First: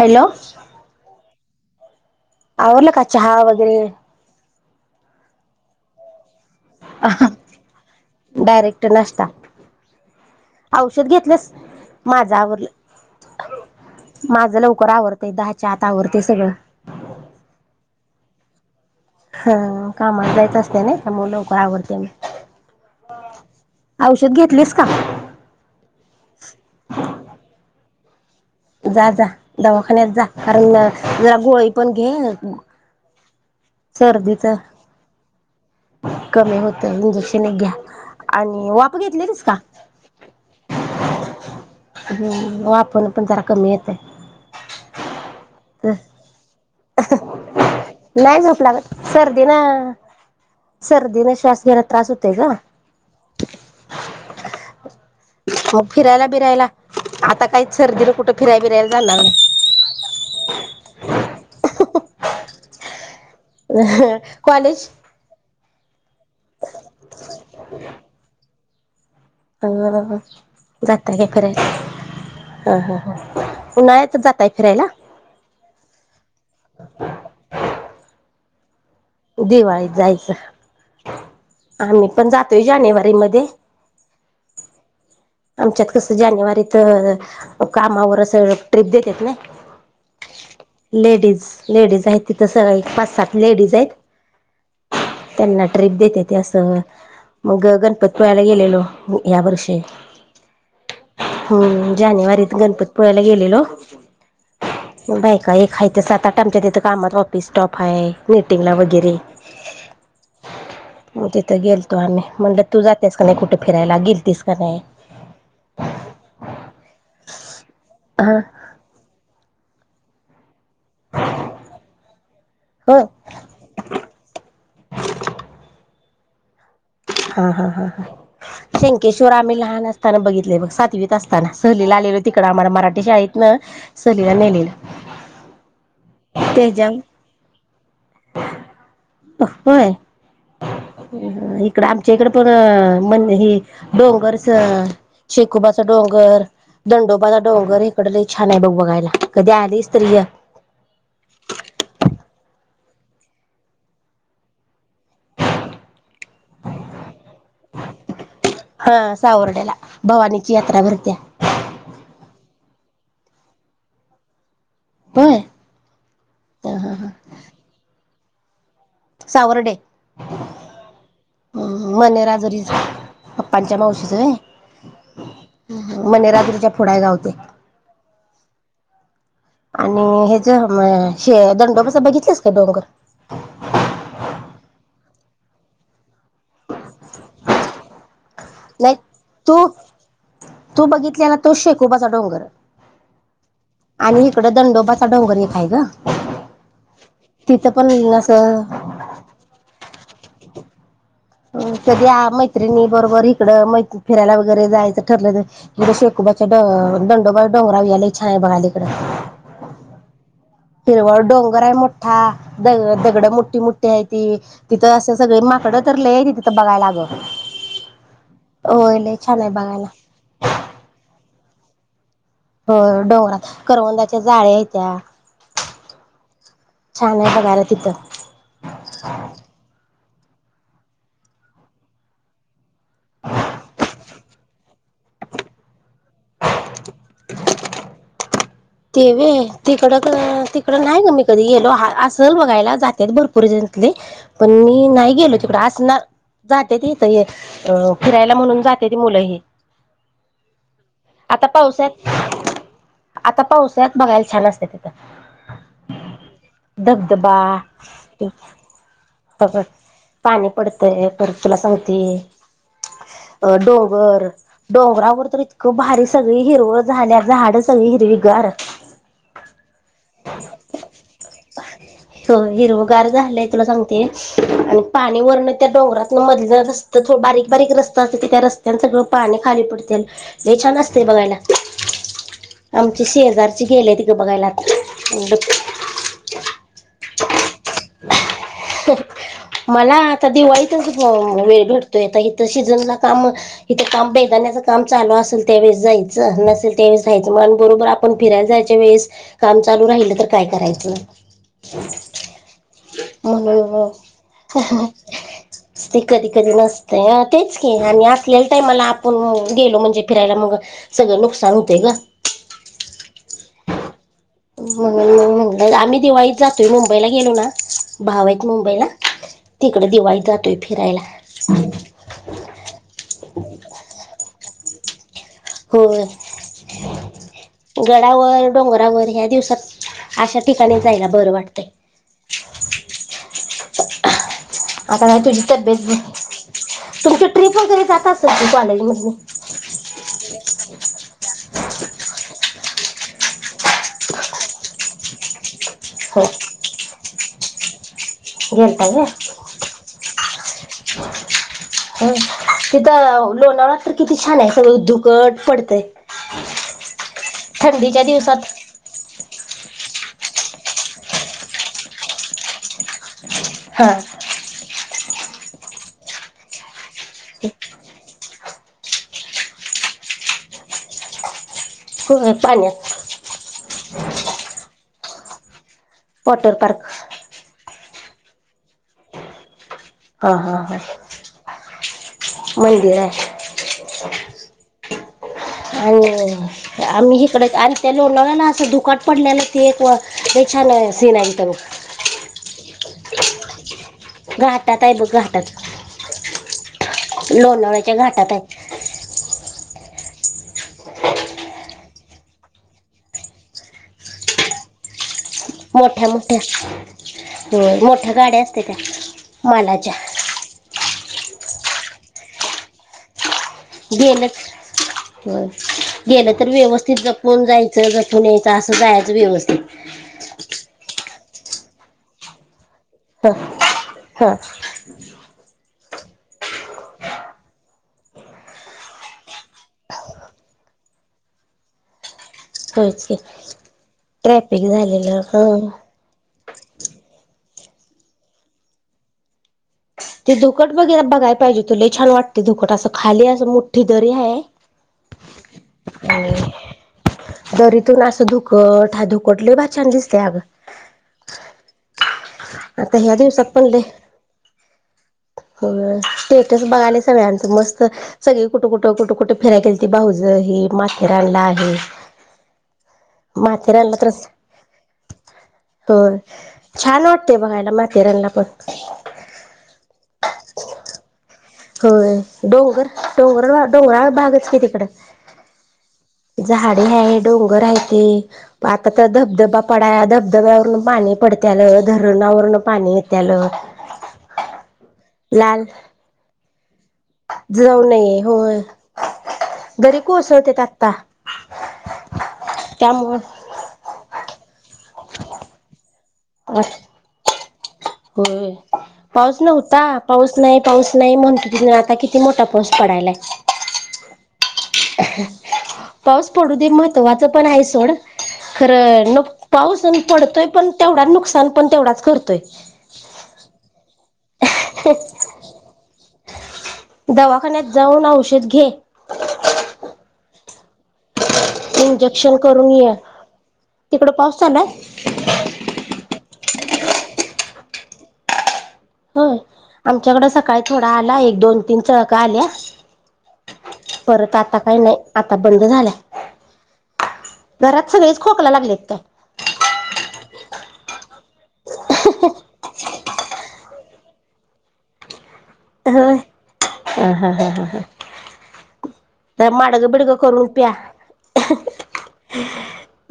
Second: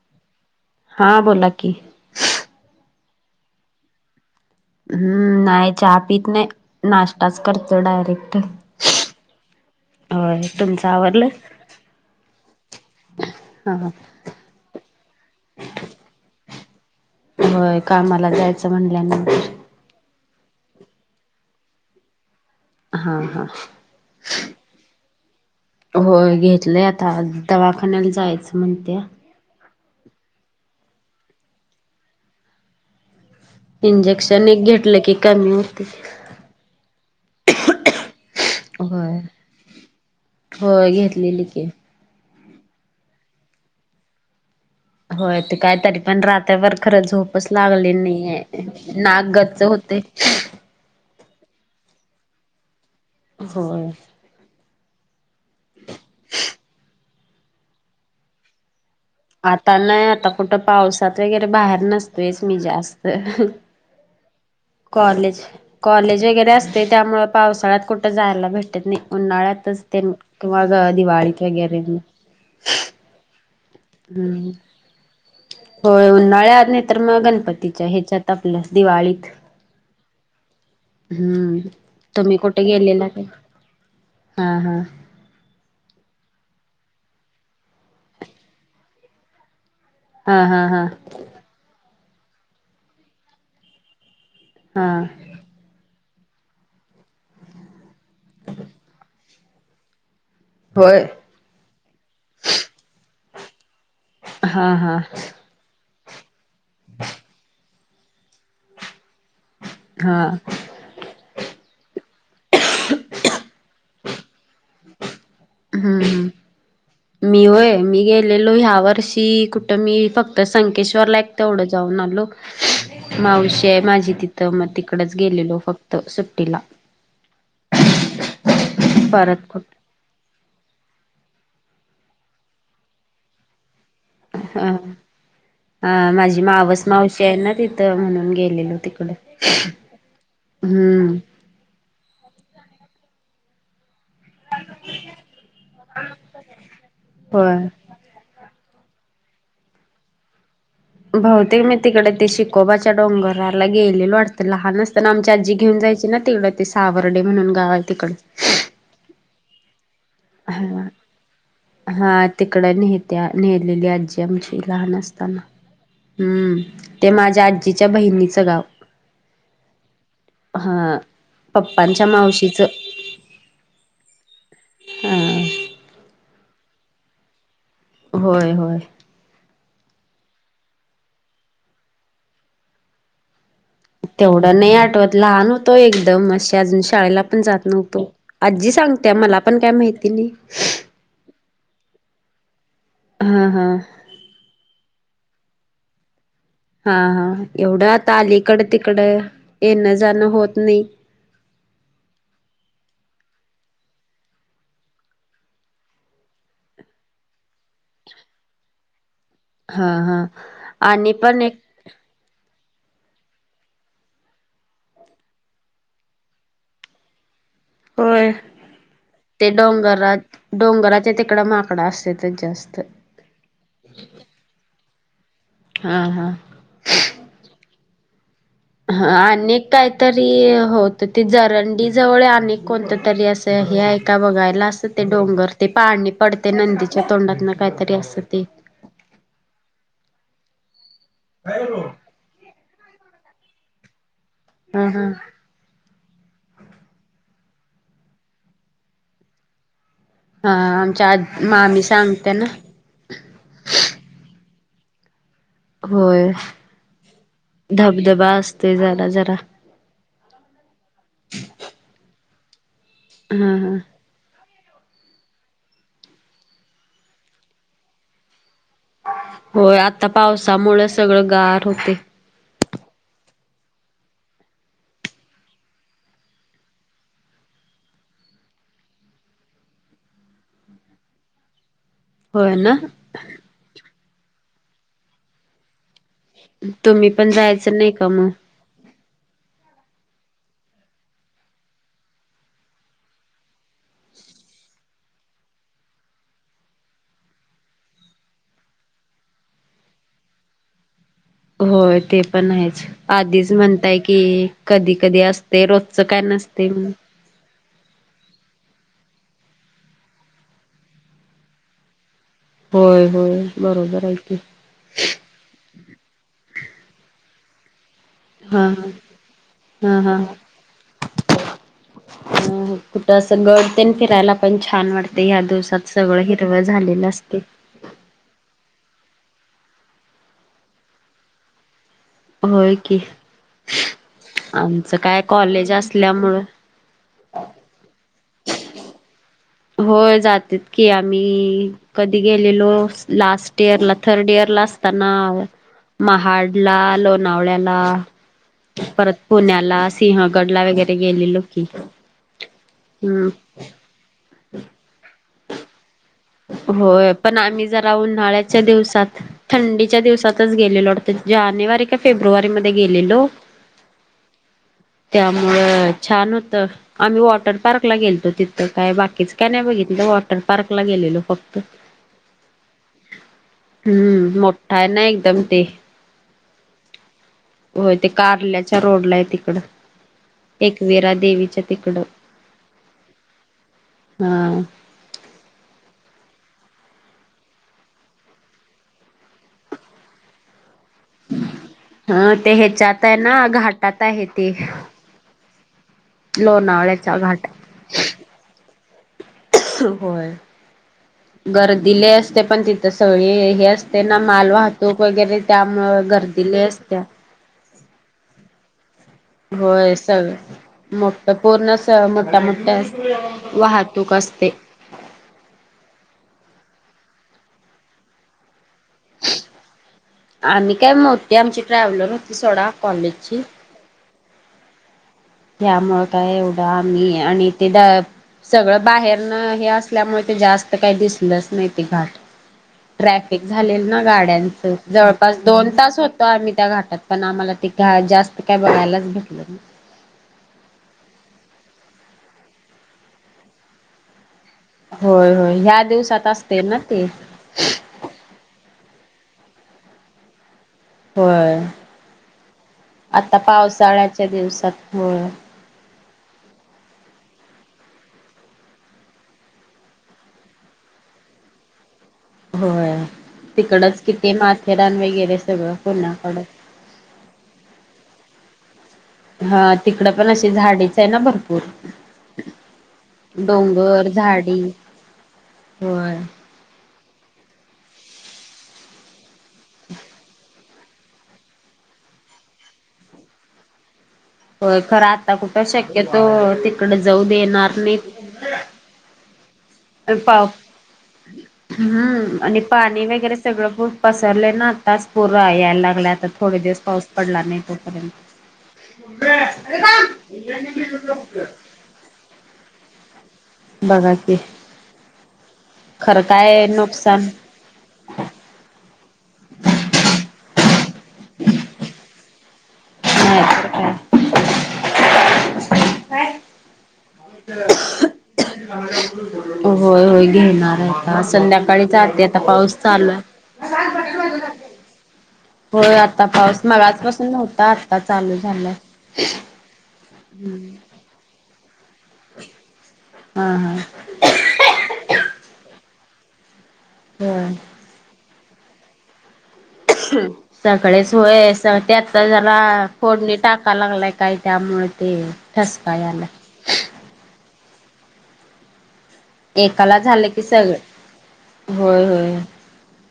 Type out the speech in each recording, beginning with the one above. Hello, हा बोला की, आवरला का चहा वगैरे? हम्म, नाही चहा पीत नाही. नाश्ताच करतो डायरेक्ट. डायरेक्ट नाश्ता. होय तुमचं औषध आवरलं? घेतलंस, माझ्या आवरलं. हा माझं लवकर आवरतय,, दहाच्या आत आवरतय सगळं. होय, कामाला जायचं. म्हणल्यानंतर. हा, कामाला जायच असतय नाइ त्यामुळे लवकर आवरतय मी. हा हा. औषध घेतलीस का? होय, घेतलंय आता, आज दवाखान्याला जायचं म्हणत्या. जा जा दवाखान्यात जा, कारण जरा गोळी पण घे. सर्दीच इंजेक्शन एक घेतलं की कमी. कमी होतय, इंजेक्शन एक घ्या, आणि वाफ होय. घेतलेलीस का? होय घेतलेली की. हम्, वाफण पण जरा कमी येतय. होय ते, कायतरी पण रात्रभर खरं झोपच लागली नाही आहे, नाग गच्च होते. सर. श्वास घ्यायला त्रास होतय का? होय. म फिरायला बिरायला, आता काही सर्दीन कुठं फिरायला, बिरायला,, जाणार आता नाही, आता कुठं पावसात वगैरे बाहेर नसतोयच मी जास्तऽ नाही कॉलेज कॉलेजऽ कॉलेज वगैरे असतय त्यामुळं पावसाळ्यात कुठं जायला भेटत नाही. अ उन्हाळ्यातच तन किंवा जाताय काय दिवाळी फिरायला वगैरे. ह ह ह उन्हाळ्यात जाताय हम्म, फिरायला होय उन्हाळ्यात नाही तर मग गणपतीच्या, ह्याच्यात आपल्या. दिवाळीत दिवाळीत जायचं. हम्म, आम्ही पण तुम्ही जातोय कुठे गेलेला जानेवारी का? मध्ये हा हा. आमच्यात कसं जानेवारीत अं कामावर असं ट्रिप देतेत नै. हा हा हा लेडीज, लेडीज आहेत तिथं सका पाच सात लेडीज आहेत. हा त्यांना ट्र्रीप देते ते असं, मग गणपतपुळ्याला गेलेलो. या वर्षी, होय हम्म, जानेवारीत गणपतपुळ्याला गेलेलो. हा हा बाय का ए हायथा सात आठ आमच्यातेत, कामात वापिस स्टॉप. पाय मिटिंगला वगैरे. हा. मग तिथं गेलतो आम्ही, म्हटलं तू जातेस का नाही कुठे फिरायला? गेलतीस का नाही? हम्म, हम. मी होय, मी हा गेलेलो ह्या वर्षी कुठं मी फक्त. संकेश्वर ला एक तेवढं जाऊन आलो. होय मावशीय माझी तिथं मग तिकडच गेलेलो फक्त, सुट्टीला. हा, हा, हा, हा शेंकेश्वर परत आम्ही कुठ लहान असताना बघितलय बघ, सातवी. असताना सलीला आलेलो तिकड,, आम्हाला मराठी शाळेत न. हा, हा, माझी मावस त्याच्या मावशी आहे ना ति. म्हणून गेलेलो तिकड. हम्म इकड आमच्या इकडे पण मण हे. डोंगर स शिकोबाचा डोंगर दंडोबाचा होय डोंगर इकड छान आहे डोंगर. बघायला कधी आली स्त्रिय. बहुतेक मी तिकडे ते शिकोबाच्या डोंगराला गेलेल वाटतं लहानच. तर आमची आजी घेऊन जायची ना तेवढं ते सावर्डे म्हणून गाव आहे तिकडे. हा सावर्ड्याला भवानीची यात्रा भरत्या. तिकडं नेहेत्या नेलेली आजी आमची. लहान होय असताना हम्म ह ह ते माझ्या आजीच्या बहिणीचं गाव. सावरर्डे. हा हम् पप्पांच्या मनेरा जरी मावशीचं पप्पांच्या मावशीच आहे. हा [inaudible] मणे रात्रीच्या फोडा गावते. होय होय आणि हे ज दंडोबस बघितलंस का डोंगर तेवढं नाही आठवत लहान होतो एकदम म अजून शाळेला पण जात नव्हतो आजी लाक सांगत्या मला तू पण काय माहिती नाही तू बघितले ना तो शेकोबाचा डोंगर हा हा आणि इकडं दंडोबाचा डोंगर एक काय ग हा हा तिथं एवढं पण आता आली असं इकड तिकड येणं जाणं होत नाही कधी मैत्रिणी बरोबर इकडं मै फिरायला वगैरे जायचं ठरलं म्हे शेक दडंडोबा डोंगरावी याला इच छान आहे बघालीकडे हा हा फिर आणि वळ पण एक डोंगरय मोठ्ठा दग दगडं मोठी मोठी आहे त तिथं असं सगळे माकडं तर ल आहे त तिथं बघायला अगं होय होय लय छान आहे ते बघायला डोंगरा डोंगराच्या तिकड माकडा असत हो डोंगरात करवंदाच्या जाळे आहेत त्या्या हा हा छान आहे बघार तिथं हा अक काय तरी होत ते जरंडी जवळ अनेक कोणतं तरी असं हे आहे का बघायला असं ते ते डोंगर ते पाहणी पडते नंदीच्या तोंडात ना काहीतरी असं ते तेवे तिकड तिकड नाही ग मी कधी गेलो असल बघायला जातेत भरपूर पर् जले पण मी हा हा नाही गेलो तिकड असणार जाते त इथ हे अं फिरायला म्हणून जाते ती मुलं ह हा आमच्या आ मामी सांगते ना पावस्यात बघायला छान असते तिथं होय धबधबा धबधबा असते जरा जरा. फकड पाणी पडतंय परत तुला सांगते अ हा हा डोंगर डोंगरावर तर इतकं भारी सगळी हिरव झाल्या झाडं सगळी हिरवीगार होय आता पावसामुळे सगळं गार होते हो हिरवगार झालंय सांगते आणि पाणी वरन त्या डोंगरात मधला रस्त बारीक बारीक रस्त अस त्यास् सगळं पाणी खाली पडते हे छान असते बघायला होय ना शे हजारची खेल आहे त कां बघायला आता तुम्ही पण जायचं नाही का मग मला आता दिवाळीतच वेळ भटतोय इथ शिजनना काम इथे काम बेदाण्याच काम चालू आहे असेल तेवेळे जायचं नसेल तेवे जायचं मग बरोबर आपण फिरायला जायच्या वेळेस काम चालू राहिलं तर काय करायचं होय ते पण आहेच आधीच म्हणून म्हणताय की कधी कधी असते ते रोजचं काय नाही कधी नसते तेच आणि असल मला आपण गेलो म्हणजे फिरायला मग सगळं नुकसान होतय ग होय होय बरोबर आहे की. म्हणलं आम्ही दिवाळीत जातोय मुंबईला गेलो ना भाव आहेत हा मुंबईला हा तिकडे हा दिवाळीत जातोय फिरायला अ कुठ असं गडते फिरायला पण छान वाटत ते या दिवसात होय सगळं हिरवं झालेलं असते या दिवसात अशा ठिकाणी जायला बरं वाटतय हो कि आता नाही तुझी तब्येत असल्यामुळं तुमची ट्रिप वगैरे जात असत त कॉलेज म होय जातेत की आम्ही कधी गेलेलो लास्ट इयर ला थर्ड इयर ला असताना हो महाडल गेलता का गडला वगैरे गेले लो की हं. हम्म तिथं लोणाळा तर किती छान आहे सगळं दुकट पडतय होय पण आम्ही जरा दिवसात उन्हाळ्याच्या दिवसात थंडीच्या दिवसातच गेलेलो वाटत जानेवारी का फेब्रुवारी मध्ये गेलेलो हा त्यामुळ छान होतं आम्ही वॉटर पार्क ला गेलतो तिथ तर काय बाकीच काय नाही बघितलं वॉटर पार्कला गेलेलो फक्त होय, पाण्यात हम्म मोठा आहे ना एकदम ते वॉटर पार्क होय ते कारल्याच्या रोड ला आहे तिकड हा हा हा एकवीरा देवीच्या तिकडं मंदिर आहे हा ह आम्ही इकडे आणि त्या ल नव्याला असं दुकाट पडलेलं ते एक हे छान सी नाहीई करव य ना घाटात आहे ते आहे बघ घाटात लोणावळ्याचा घाट लोणावळ्याच्या घाटात आहे होय गर्दीले असते पण तिथं सगळी हे असते ना माल वाहतूक वगैरे त्यामुळे मोठ्या गर्दी लय असत्या मोठ्या मोठ्या गाड्या असते त्या मालाच्या होय सगळ मोठ पूर्ण स मोठ्या मोठ्या वाहतूक गेलच असते हो गेलच तर व्यवस्थित जपून जायचं जपून यायचं असं कयचं व्यवस्थित ते आमची ट्रॅव्हलर होती सोडा कॉलेजची हा त्यामुळें काय एवढं आम्ही आणि ते द सगळं बाहेरन हे असल्यामुळे ते जास्त काही दिसलंच नाही ते घाट होय ट्रॅफिक झालेल ना गाड्यांचं जवळपास हा दोन तास होतो आम्ही त्या घाटात पण आम्हाला त का जास्त काय बघयलाच भेटलं नाही धुकट वगैरे बघाय पाहिजे तुला छान वाटते धुकट असं खाली असं मोठ्ठी दरी आहे होय होय ह्या दिवसात असते ना ते दरीतून असं दुखट धुकटले बा छान दिसते अगं होय आता पावसाळ्याच्या दिवस हो सेटस बघाले सगळ्यांच मस्त सगळी कुट कुठं कुट कुठे फिराय गेल तती बा भाहज हे माथे रा आणला आहे हो माथेरानला त्रस सगळं हो पुण्याकडं. छान वाटतेय बघायला माथेरानला पण ह हा तिकड पण अशी झाडेच आहे ना बघ होय डोंगर डोंगर डोंगरा भागच क तिकड होय. झा झाडी है [unintelligible] [unintelligible] डोंगर राहते आता तर धबधबा पडा धबधब्यावरून पाणी पडत्यालं धरण [unintelligible] [unintelligible] [inaudible] नवरून पाणी येत्याल [unintelligible] हो खरं आता कुठं शक्यतो [unintelligible] देणार जाऊ नये नाहीत हो घरी पा कोसळतेत आत्ता [unintelligible] [inaudible] हम्म आणि पाणी त्यामुळं वगैरे सगळं पसरले ना तास पूर यायला लागला आता थोडे दिवस पाऊस पडला नाही प [unintelligible] होय पाऊस नव्हता पाऊस नाही, पाऊस नाही, म्हणतो ति आता किती मोठा पाऊस पडायलाय. बाघा की, खरं पाऊस पडू काय दे, महत्त्वाचं नुकसान पण आहे सोड खर, पाऊस पडतोय पण तेवढा, नुकसान पण तेवढाच करतोय. नाय तर काय, [unintelligible] दवाखान्यात जाऊन औषध,, घे [unintelligible] होय होय घेणार आहे, आता अस, संध्याकाळीजाते इंजेक्शन आता करून पाऊस ये चालूय, तिकड पाऊस चालाय होय आता पाऊस मगाचपसून नव्हता, आता चालू झालाय, होय आमच्याकडे सकाळी थोडा आला एक दोन, तीन चळका आल्या, हा हा परत आता काही नाही आता बंद झाल्या, होय घरात सगळेच खोकला लागलेत का? सगळेच होय त्यातता जला फोडणी टाका लागलाय, काय त्यामुळे ते ठसका होय याला, ह जरा माडगं, एकाला बिडगं झालं की करून प्या, सगळं होय होय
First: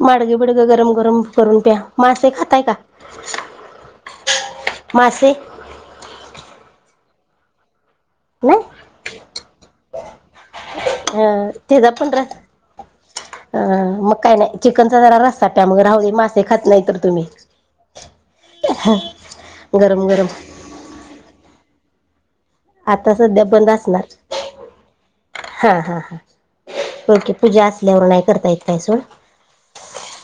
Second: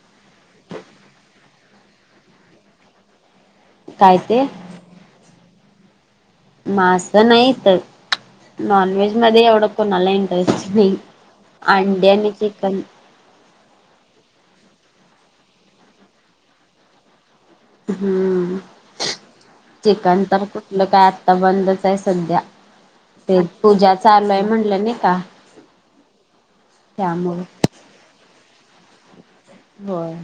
माडगं बिडगं गरम गरम करून, मासे खताय का? काय ते, मासे मासं नाही तर, नाही नॉनव्हेज मध्ये एवढं, कोणाला इंटरेस्ट नाही. अ अंड्या, आणि चिकन, अ मग काय नाही चिकनचा जरा रस्ता प्या मग राहू दे मासे खात नाही तर तुम्ही, हम्म गरम चिकन गरम तर कुठलं काय, आत्ता बंदच आहे सध्या, आता ते सध्या बंद पूजा असणार, चालू आहे म्हटलं नाही का हा हा ह, ओके त्यामुळे पूजा असल्यावर नाही, करता येत काय सोड, होय,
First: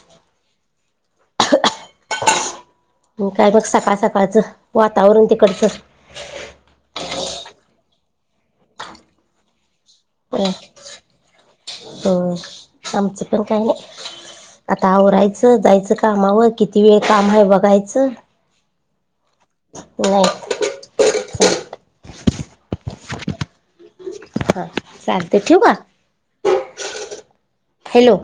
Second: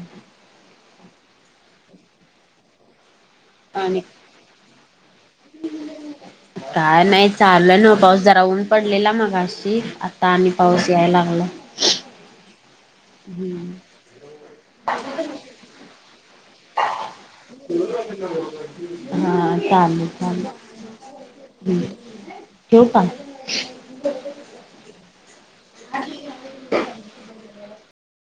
काय मग सकाळ आणि सकाळचं, वातावरण तिकडचं काय नाही चालू लाय नव्ह पाऊस जरा, ऊन पडलेला मग अशी, आता अं, आणि पाऊस याय लागला होय. आमचं पण काय हम्, नाही आता आव रायचं जायचं कामावर किती वेळ काम आहे, बघायचं. हा चालेल नाही चालेल् ठेवू का? [unintelligible] हा चालतय ठीवू का? हॅलो?